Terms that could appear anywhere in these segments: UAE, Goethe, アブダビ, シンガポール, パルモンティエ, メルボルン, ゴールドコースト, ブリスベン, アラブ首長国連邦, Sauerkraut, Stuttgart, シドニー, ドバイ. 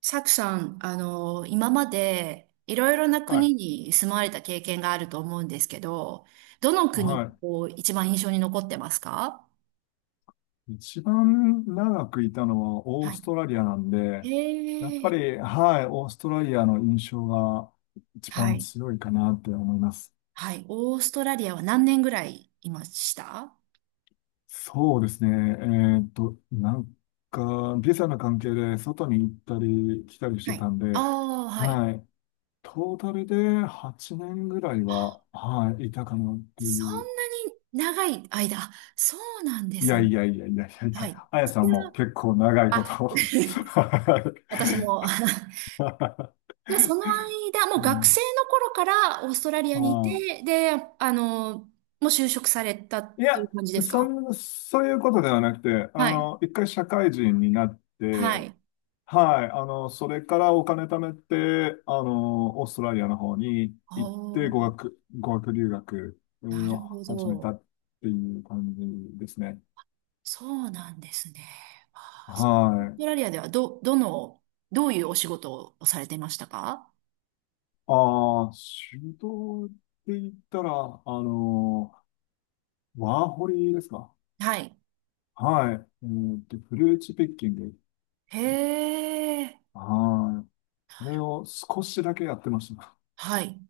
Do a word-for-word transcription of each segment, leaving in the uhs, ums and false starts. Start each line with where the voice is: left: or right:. right: サクさん、あの、今までいろいろな
left: はい。
right: 国に住まわれた経験があると思うんですけど、どの
left: は
right: 国がこう一番印象に残ってますか？
left: い。一番長くいたのはオ
right: は
left: ー
right: い。
left: ストラリアなんで、やっぱ
right: ええ
left: り、はい、オーストラリアの印象が一
right: は
left: 番
right: い。
left: 強いかなって思います。
right: はい。オーストラリアは何年ぐらいいました？
left: そうですね。えっと、なんか、ビザの関係で外に行ったり来たりし
right: は
left: て
right: い。
left: たん
right: あ
left: で、
right: あ、はい。
left: はい。トータルではちねんぐらいは、はい、いたかなって
right: そん
left: いう。
right: なに長い間。そうなんで
left: い
right: す
left: や
right: ね。
left: いやいやいやいやい
right: はい。
left: や、あや
right: そ
left: さん
right: れ
left: も
right: は
left: 結構長いこ
right: あ、
left: とを。は
right: 私も
left: い。
right: じゃあ、その間、もう
left: う
right: 学
left: ん。
right: 生の頃からオーストラリア
left: あ
right: にい
left: あ。
right: て、で、あの、もう就職された
left: い
right: とい
left: や、
right: う感じです
left: そ
right: か？
left: ん、そういうことではなくて、あ
right: はい。
left: の、一回社会人になっ
right: は
left: て、
right: い。
left: はい、あの、それからお金貯めて、あの、オーストラリアの方に行って、
right: おー、
left: 語学、語学留学
right: な
left: を
right: るほ
left: 始め
right: ど。
left: たっていう感じですね。
right: そうなんですね。あーオー
left: は
right: スト
left: い。
right: ラリアではど、どの、どういうお仕事をされてましたか？
left: ああ、仕事って言ったら、あの、ワーホリですか？
right: はい。
left: はい。えっと、フルーツピッキング。
right: へえ。
left: はい。あれを少しだけやってました。
right: はい。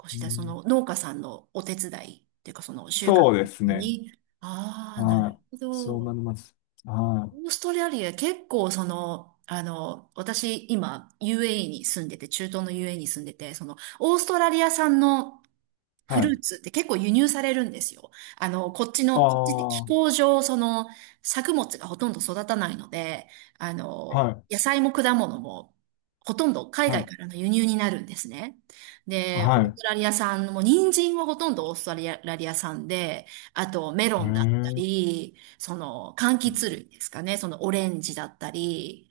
right: 少
left: う
right: しだ、そ
left: ん、
right: の農家さんのお手伝いっていうか、その収穫
left: そうですね。
right: に。ああ、なる
left: はい。
right: ほ
left: そう
right: ど。
left: なります。は
right: オーストラリア結構その、あの、私今 ユーエーイー に住んでて、中東の ユーエーイー に住んでて、その、オーストラリア産の
left: い。
right: フ
left: は
right: ル
left: い。
right: ーツって結構輸入されるんですよ。あの、こっち
left: あ
right: の、こっちって
left: あ、
right: 気
left: は
right: 候上、その、作物がほとんど育たないので、あの、
left: い。
right: 野菜も果物も、ほとんど海
left: は
right: 外
left: い。
right: からの輸入になるんですね。で、オース
left: は
right: トラリア産も、人参はほとんどオーストラリア産で、あとメ
left: い。
right: ロ
left: え
right: ンだった
left: え、
right: り、その、柑橘類ですかね、そのオレンジだったり、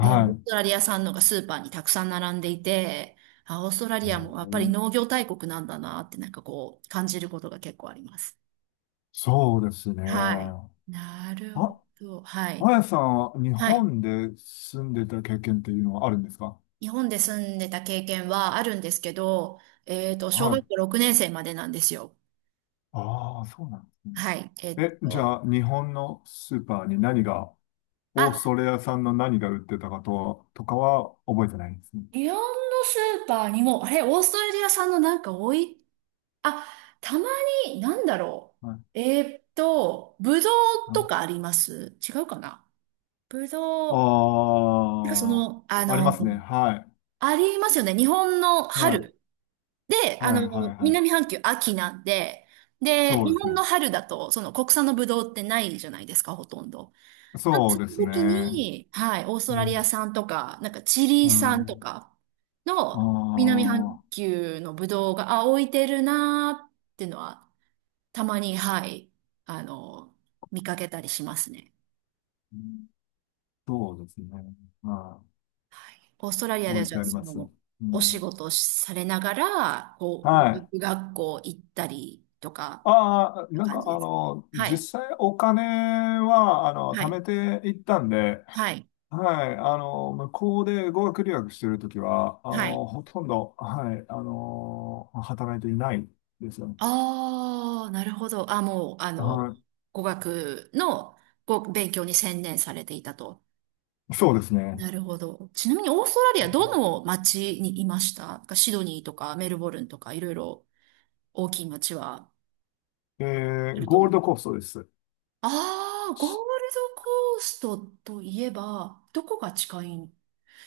right: もうオーストラリア産のがスーパーにたくさん並んでいて、あ、オーストラリアもやっぱり
left: い。ええ、
right: 農業大国なんだなってなんかこう感じることが結構あります。
left: そうです
right: はい。
left: ね。
right: なるほ
left: あ、
right: ど。はい。
left: あやさんは日
right: はい。
left: 本で住んでた経験っていうのはあるんですか？
right: 日本で住んでた経験はあるんですけど、えっと、小
left: は
right: 学
left: い。
right: 校ろくねん生までなんですよ。
left: ああ、そうなんですね。
right: はい。えっ
left: え、じゃ
right: と、
left: あ、日本のスーパーに何が、オー
right: あ、
left: ストラリア産の何が売ってたかと、とかは覚えてないんですね。
right: 日本のスーパーにも、あれ、オーストラリア産のなんか多い、あ、たまに、なんだろう。えっと、ぶどうとか
left: あ
right: あります違うかな？ぶどう、なんかそ
left: あ
right: の、あ
left: ー、ありま
right: の、
left: すね。はい。
right: ありますよね。日本の
left: はい。
right: 春。で、
left: は
right: あの、
left: い、はい、は
right: 南
left: い。
right: 半球秋なんで、で、
left: そう
right: 日
left: です
right: 本
left: ね。
right: の春だと、その国産のブドウってないじゃないですか、ほとんど。なんか
left: そう
right: そ
left: で
right: の
left: す
right: 時
left: ね。
right: に、はい、オース
left: う
right: トラリア
left: ん。
right: 産とか、なんかチリ
left: う
right: 産と
left: ん。
right: か
left: あ
right: の南半
left: あ、
right: 球のブドウが、あ、置いてるなーっていうのは、たまに、はい、あの、見かけたりしますね。
left: そうですね。はい。
right: オーストラリアで
left: 置
right: は
left: い
right: じ
left: て
right: ゃあ
left: あり
right: そ
left: ます。う
right: のお仕
left: ん。
right: 事をされながら、こう、語
left: はい。
right: 学学校行ったりとか、
left: ああ、なん
right: 感
left: か、
right: じ
left: あ
right: ですかね？
left: の、
right: はい、
left: 実際お金は、あの、
right: は
left: 貯
right: い、
left: めていったんで、
right: はい、
left: はい、あの、向こうで語学留学してるときは、あ
right: はい。
left: の、ほとんど、はい、あの、働いていないですよね。
right: ああ、なるほど。あ、もう、あ
left: は
right: の、
left: い。
right: 語学のご勉強に専念されていたと。
left: そうですね。
right: なるほど。ちなみにオーストラリアどの町にいましたか？シドニーとかメルボルンとかいろいろ大きい町は
left: え
right: あ
left: ー、
right: ると
left: ゴー
right: 思
left: ル
right: う。
left: ドコーストです。
right: ああ、ゴールドコーストといえば、どこが近い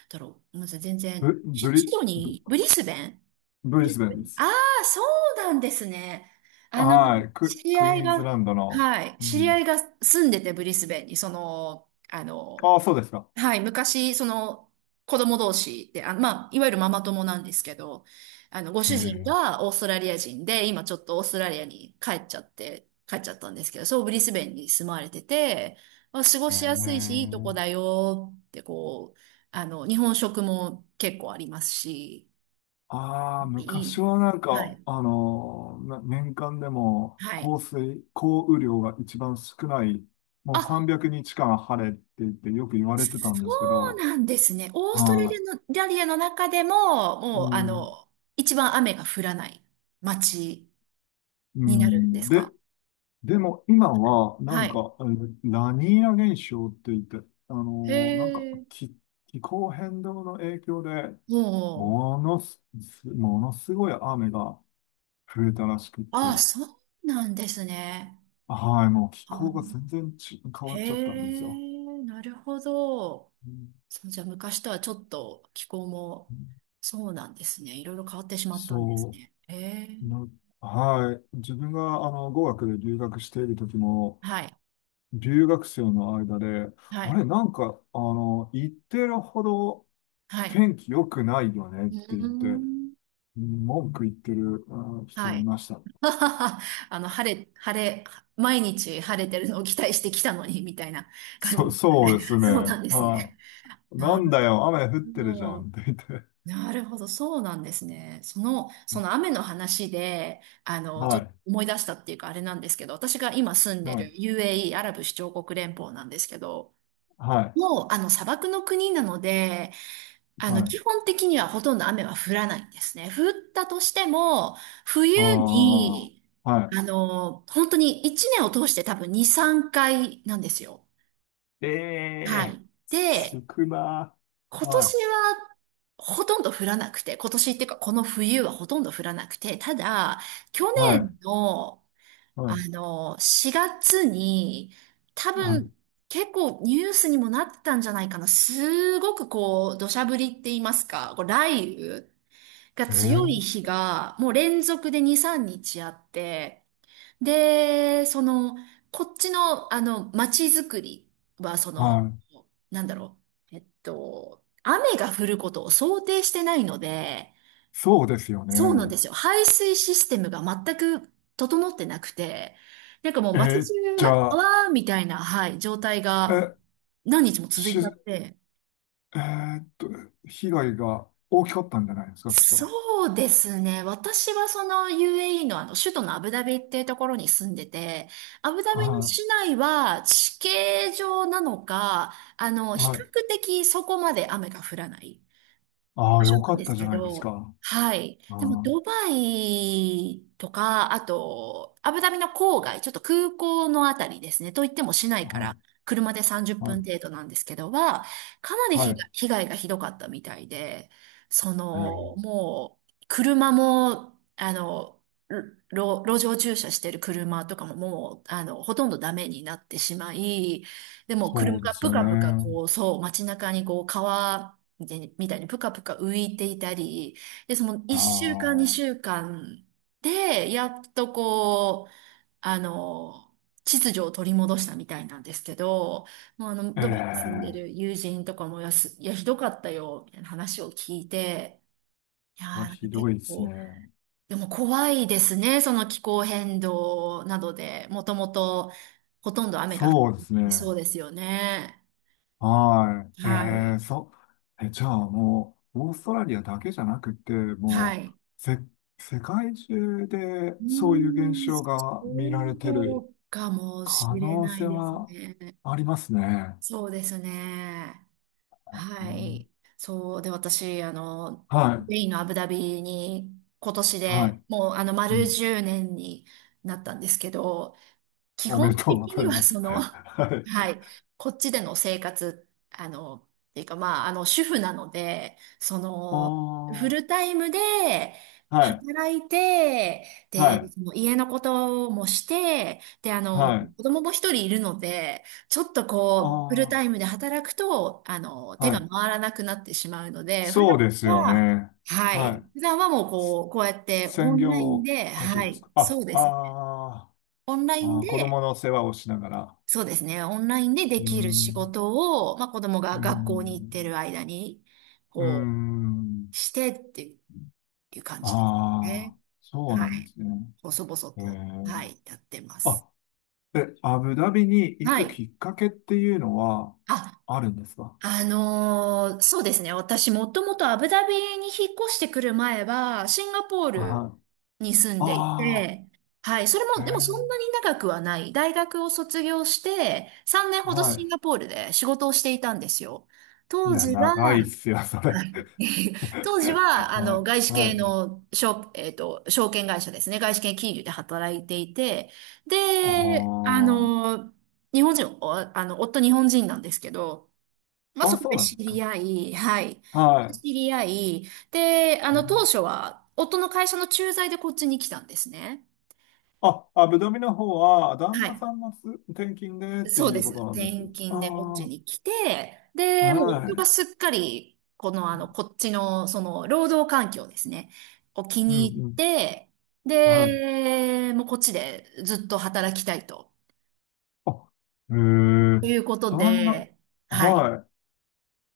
right: だろう。ごめんなさい、全然。
left: ブ、
right: シ
left: ブリ、
right: シド
left: ブ、
right: ニー、ブリスベン
left: ブ
right: ブ
left: リ
right: リ
left: スベ
right: スベ
left: ンで
right: ンあ
left: す。
right: あー、そうなんですね。あの、
left: はい。
right: 知
left: ク、
right: り
left: クイ
right: 合い
left: ーンズ
right: が、
left: ランドの。
right: はい、
left: う
right: 知り合
left: ん。
right: いが住んでて、ブリスベンに、その、あ
left: ああ、
right: の、
left: そうですか。
right: はい、昔、その、子供同士で、あ、まあ、いわゆるママ友なんですけど、あの、ご
left: へ
right: 主人
left: え。
right: がオーストラリア人で、今ちょっとオーストラリアに帰っちゃって、帰っちゃったんですけど、そう、ブリスベンに住まわれてて、まあ、過ご
left: へ
right: しやすいし、いいとこ
left: え。
right: だよって、こう、あの、日本食も結構ありますし、
left: ああ、
right: い
left: 昔
right: い。
left: はなん
right: は
left: か、
right: い。
left: あのーな年間でも
right: はい。
left: 降水、降雨量が一番少ない、
right: あ、
left: もうさんびゃくにちかん晴れって言ってよく言われてたん
right: そ
left: ですけ
right: う
left: ど、
right: なんですね。オーストラ
left: は
right: リアの、リアの中でも、
left: い。
right: も
left: う
right: う、あ
left: ん。
right: の、一番雨が降らない街
left: う
right: になるんで
left: ん。
right: す
left: で、
right: か？
left: でも今は、な
right: は
left: ん
right: い。
left: か、えーラニーニャ現象って言って、あ
right: へ
left: のーなんか
right: え。
left: 気、気候変動の影響で、
right: もう、
left: ものす、すものすごい雨が増えたらしくっ
right: あ、
left: て、
right: そうなんですね。
left: はい、もう気
right: あ、
left: 候が全然ち変わ
right: へ
left: っちゃったんですよ。
right: え、なるほど。
left: うん。
right: そう、じゃあ昔とはちょっと気候も、そうなんですね。いろいろ変わってしまったんです
left: そ
right: ね。へえ。
left: う、な、はい。自分があの語学で留学している時も、
right: はい。
left: 留学生の間で、
right: は
left: あ
right: い。
left: れ、なんか、あの、言ってるほど
right: はい。
left: 天気良くないよ ねっ
right: う
left: て
right: ー
left: 言って、
right: ん。
left: 文句言ってるあ人
right: は
left: い
right: い。
left: ました。
right: あの、晴れ、晴れ、毎日晴れてるのを期待してきたのに、みたいな感じ
left: そ、
right: でした
left: そ
right: ね。
left: うです ね。
right: そうなんですね。
left: は い。な
right: な
left: ん
right: る
left: だよ、雨降ってるじゃ
right: ほど。
left: んって言って。
right: なるほど。そうなんですね。その、その雨の話で、あの、ち
left: は
right: ょっと
left: い。
right: 思い出したっていうか、あれなんですけど、私が今住んで
left: は
right: る
left: い。
right: ユーエーイー、アラブ首長国連邦なんですけど、
left: はい。
right: もう、あの、砂漠の国なので、あの、
left: はい。
right: 基本的にはほとんど雨は降らないんですね。降ったとしても、冬
left: あ
right: に、
left: あ。は
right: あの、本当にいちねんを通して多分に、さんかいなんですよ。
left: い。え
right: は
left: え
right: い。
left: ー、
right: で、
left: 少な。
right: 今
left: は
right: 年
left: い。
right: はほとんど降らなくて、今年っていうかこの冬はほとんど降らなくて、ただ、去
left: はい。
right: 年の、
left: は
right: あ
left: い。
right: の、しがつに、多
left: は
right: 分、
left: い。
right: 結構ニュースにもなってたんじゃないかな。すごくこう、土砂降りって言いますか、こう雷雨。が
left: え
right: 強い日
left: ー、
right: がもう連続でに、さんにちあって、で、その、こっちの、あの、街づくりは、そ
left: は
right: の、
left: い。
right: なんだろう、えっと、雨が降ることを想定してないので、
left: そうですよ
right: そうなん
left: ね。
right: ですよ。排水システムが全く整ってなくて、なんかもう
left: え
right: 街
left: ー、
right: 中
left: じ
right: が
left: ゃあ、
right: 川みたいな、はい、状態が
left: え、
right: 何日も続い
left: し、え
right: ちゃって、
left: ーっと、被害が大きかったんじゃないですか、そしたら。
right: そうですね。私はその ユーエーイー のあの首都のアブダビっていうところに住んでて、アブダ
left: は
right: ビの
left: い。
right: 市内は地形上なのか、あの、比
left: はい。
right: 較的そこまで雨が降らない
left: あ
right: 場
left: あ、
right: 所
left: よ
right: な
left: か
right: ん
left: っ
right: です
left: たじゃ
right: け
left: ないです
right: ど、
left: か。
right: はい。でも、
left: あ
right: ドバイとか、あと、アブダビの郊外、ちょっと空港のあたりですね。といっても市内
left: あ、
right: か
left: はい、
right: ら車で30
left: は
right: 分
left: い、
right: 程度なんですけどは、かなり
left: は
right: 被害、
left: い。
right: 被害がひどかったみたいで、そ
left: え
right: の、
left: ー
right: もう、車も、あの、路、路上駐車してる車とかももう、あの、ほとんどダメになってしまい、でも車
left: そうで
right: が
left: す
right: ブ
left: よ
right: カ
left: ね。
right: ブカこう、そう、街中にこう、川、でみたいにぷかぷか浮いていたり、で、その
left: あ
right: いっしゅうかん、
left: あ、
right: にしゅうかんで、やっとこう、あの、秩序を取り戻したみたいなんですけど、もうあの、
left: え
right: ドバイに住んで
left: え、
right: る友人とかもやす、いや、ひどかったよ、みたいな話を聞いて、いやー、
left: それは
right: なんか
left: ひど
right: 結
left: いですね。
right: 構、でも怖いですね、その気候変動などで、もともとほとんど雨が降
left: そうで
right: っ
left: す
right: ていそ
left: ね。
right: うですよね。
left: はい。
right: は
left: え
right: い。
left: え、そ、え、じゃあもう、オーストラリアだけじゃなくて、
right: は
left: も
right: い。
left: う、せ、世界中で
right: う
left: そういう現
right: ーん、
left: 象
right: そ
left: が見られてる
right: うかもし
left: 可
right: れ
left: 能
right: ない
left: 性
right: です
left: は
right: ね。
left: ありますね。
right: そうですね。
left: う
right: は
left: ん。
right: い。そう。で、私、あの、
left: は
right: ス
left: い、
right: ペインのアブダビに今年
left: はい。
right: でもう、あの、
left: う
right: 丸
left: ん。
right: じゅうねんになったんですけど、基
left: おめ
right: 本
left: でとうご
right: 的
left: ざ
right: に
left: い
right: は
left: ます。
right: そ の、
left: は い。
right: はい、こっちでの生活、あの、っていうかまあ、あの、主婦なので、そ
left: あ
right: の、フ
left: あ、
right: ルタイムで
left: はい、
right: 働いて、
left: は
right: で、
left: い、
right: その家のこともして、で、あの、
left: はい。
right: 子供もひとりいるので、ちょっとこう、フルタ
left: あ
right: イムで働くと、あの、
left: あ、
right: 手
left: は
right: が
left: い。
right: 回らなくなってしまうので、普
left: そ
right: 段
left: うですよ
right: は、
left: ね。
right: は
left: は
right: い。
left: い。
right: 普段はもうこう、こうやってオ
left: 専
right: ンライン
left: 業
right: で、
left: 歌手
right: は
left: です
right: い。
left: か。あ、
right: そうですね。
left: あ
right: オンラ
left: ー
right: イン
left: あ
right: で
left: ー、子供の世話をしながら。
right: そうですね。オンラインでで
left: うー
right: きる仕
left: ん、
right: 事を、まあ、子供
left: う
right: が
left: ー
right: 学校に行って
left: ん、
right: る間に、
left: うー
right: こう、
left: ん。
right: してっていう感じです
left: あ
right: ね。
left: あ、そうな
right: は
left: んで
right: い。
left: すね。
right: 細々
left: え
right: と、は
left: ー、
right: い、やってます。
left: あ、え、アブダビに行
right: は
left: く
right: い。
left: きっかけっていうのは
right: あ、
left: あるんですか？
right: あのーそうですね。私、もともとアブダビに引っ越してくる前は、シンガポール
left: あ、
right: に住んでい
left: あ
right: て、はい。それ
left: あ
right: も、
left: ー、
right: でもそ
left: え
right: んなに長くはない。大学を卒業して、さんねん
left: ー
right: ほど
left: は
right: シン
left: い。
right: ガポールで仕事をしていたんですよ。
left: い
right: 当
left: や、
right: 時は、
left: 長いっすよ、そ
right: は
left: れ。
right: い 当時 は、あ
left: は
right: の、
left: い。
right: 外資
left: は
right: 系
left: い。
right: の、証えっと、証券会社ですね。外資系金融で働いていて、で、
left: あ
right: あのー日本人、おあの、夫日本人なんですけど、まあ、
left: あ。あ、
right: そこ
left: そう
right: で
left: なん
right: 知
left: です
right: り
left: か。
right: 合い、はい。
left: はい。
right: 知り合い、で、あ
left: う
right: の、当
left: ん。
right: 初は、夫の会社の駐在でこっちに来たんですね。
left: あ、あ、ぶどみの方は、旦
right: は
left: 那
right: い。
left: さんのす転勤でって
right: そう
left: い
right: で
left: う
right: す。
left: ことなんです。
right: 転勤でこっち
left: あ
right: に来て、
left: あ、
right: で、もう
left: は
right: 夫が
left: い。
right: すっかり、この、あの、こっちの、その、労働環境ですね、を気
left: うん
right: に入っ
left: うん。
right: て、
left: はい。
right: で、もうこっちでずっと働きたいと、
left: あ、へえ。
right: ということ
left: 旦那、
right: で、はい。
left: はい。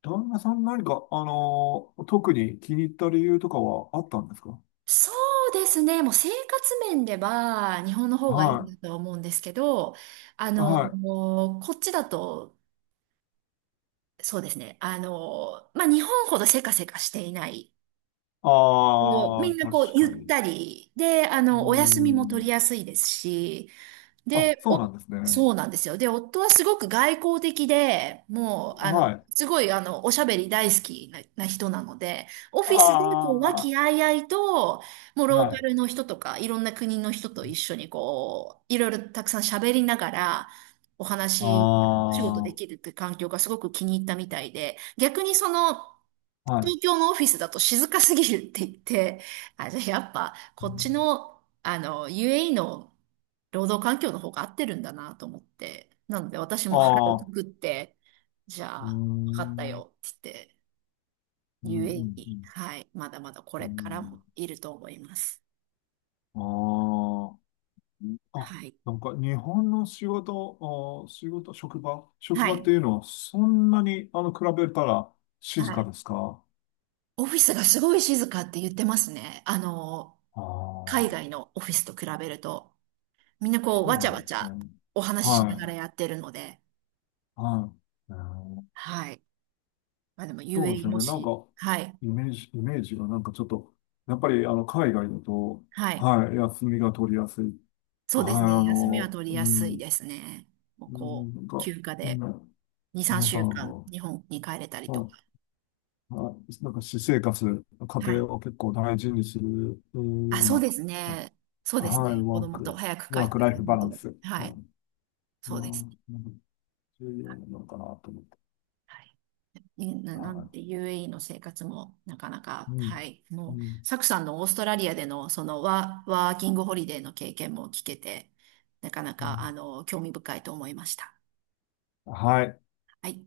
left: 旦那さん何か、あのー特に気に入った理由とかはあったんですか？
right: そうですね。もう生活面では日本の方がいい
left: は
right: なとは思うんですけど、あ
left: い。
right: の、
left: はい。
right: こっちだと、そうですね。あの、まあ、日本ほどせかせかしていない。もう
left: あ
right: みん
left: あ、
right: なこう
left: 確
right: ゆっ
left: かに。
right: たりで、あ
left: うー
right: の、お休みも取
left: ん。
right: りやすいですし、
left: あ、
right: で、
left: そうな
right: お、
left: んですね。
right: そうなんですよ。で、夫はすごく外交的で、もう、あの、
left: はい。
right: すごい、あの、おしゃべり大好きな、な人なので、オフィスで、こう、和気
left: あ
right: あいあいと、もう、
left: あ、
right: ロー
left: は
right: カ
left: い。
right: ルの人とか、いろんな国の人と一緒に、こう、いろいろたくさん喋りながら、お
left: あ
right: 話、仕事でき
left: あ、
right: るって環境がすごく気に入ったみたいで、逆にその、
left: はい。
right: 東京のオフィスだと静かすぎるって言って、あ、じゃあやっぱ
left: う
right: こっち
left: ん。
right: の、あの、ユーエーイー の労働環境の方が合ってるんだなと思って、なので私
left: あ
right: も腹をく
left: あ、
right: くって、じ
left: う
right: ゃ
left: ー
right: あ、分かった
left: ん、
right: よって
left: うん、う
right: 言って、
left: ん、うん。
right: ユーエーイー、はい、まだまだこ
left: う
right: れから
left: ん。
right: もいると思います。
left: ああ、あ、
right: はい。
left: なんか日本の仕事、あー、仕事、職場、職
right: は
left: 場っ
right: い。
left: ていうのはそんなに、あの、比べたら静
right: は
left: か
right: い。
left: ですか？
right: オフィスがすごい静かって言ってますね。あの、
left: あ
right: 海
left: あー、
right: 外のオフィスと比べると、みんなこう、
left: そう
right: わち
left: な
right: ゃ
left: ん
right: わ
left: で
right: ち
left: すね。
right: ゃお話ししな
left: は
right: が
left: い、
right: らやってるので、
left: はい。うーん。
right: はい。まあでも
left: そうです
right: ユーエーイー
left: よ
right: も
left: ね。なん
right: し、
left: か、
right: はい、
left: イメージ、イメージがなんかちょっと、やっぱりあの、海外だと、
right: はい。
left: はい、休みが取りやすい。
right: そうで
left: は
right: す
left: い、
right: ね。
left: あ
right: 休みは
left: の、
right: 取
left: う
right: りやすい
left: ん、
right: ですね。もう
left: う
right: こ
left: ん、
right: う、
left: なんか、
right: 休暇
left: う
right: で
left: ん、
right: に、
left: 皆
right: 3
left: さん
right: 週間
left: の、
right: 日本に帰れたりと
left: は
right: か。
left: い、はい、なんか私生活、家
right: はい。
left: 庭を結構大事にする
right: あ、
left: よう
right: そう
left: な、
right: ですね。そうです
left: はい、
right: ね。子
left: ワー
right: 供と、
left: ク、
right: 早く帰
left: ワー
right: っ
left: ク
right: た
left: ラ
right: 子
left: イフバ
right: 供
left: ラン
right: と。
left: ス、
right: は
left: は
right: い。
left: い、う
right: そうです。
left: ん、なんか重要なのかなと思って。
right: はい。な、なん
left: は
right: で ユーエーイー の生活もなかな
left: い、
right: か、
left: う
right: は
left: ん、
right: い。
left: う
right: もう、
left: ん、
right: サクさんのオーストラリアでのそのワ、ワーキングホリデーの経験も聞けて、なかな
left: う
right: か、あ
left: ん。
right: の、興味深いと思いました。
left: はい。
right: はい。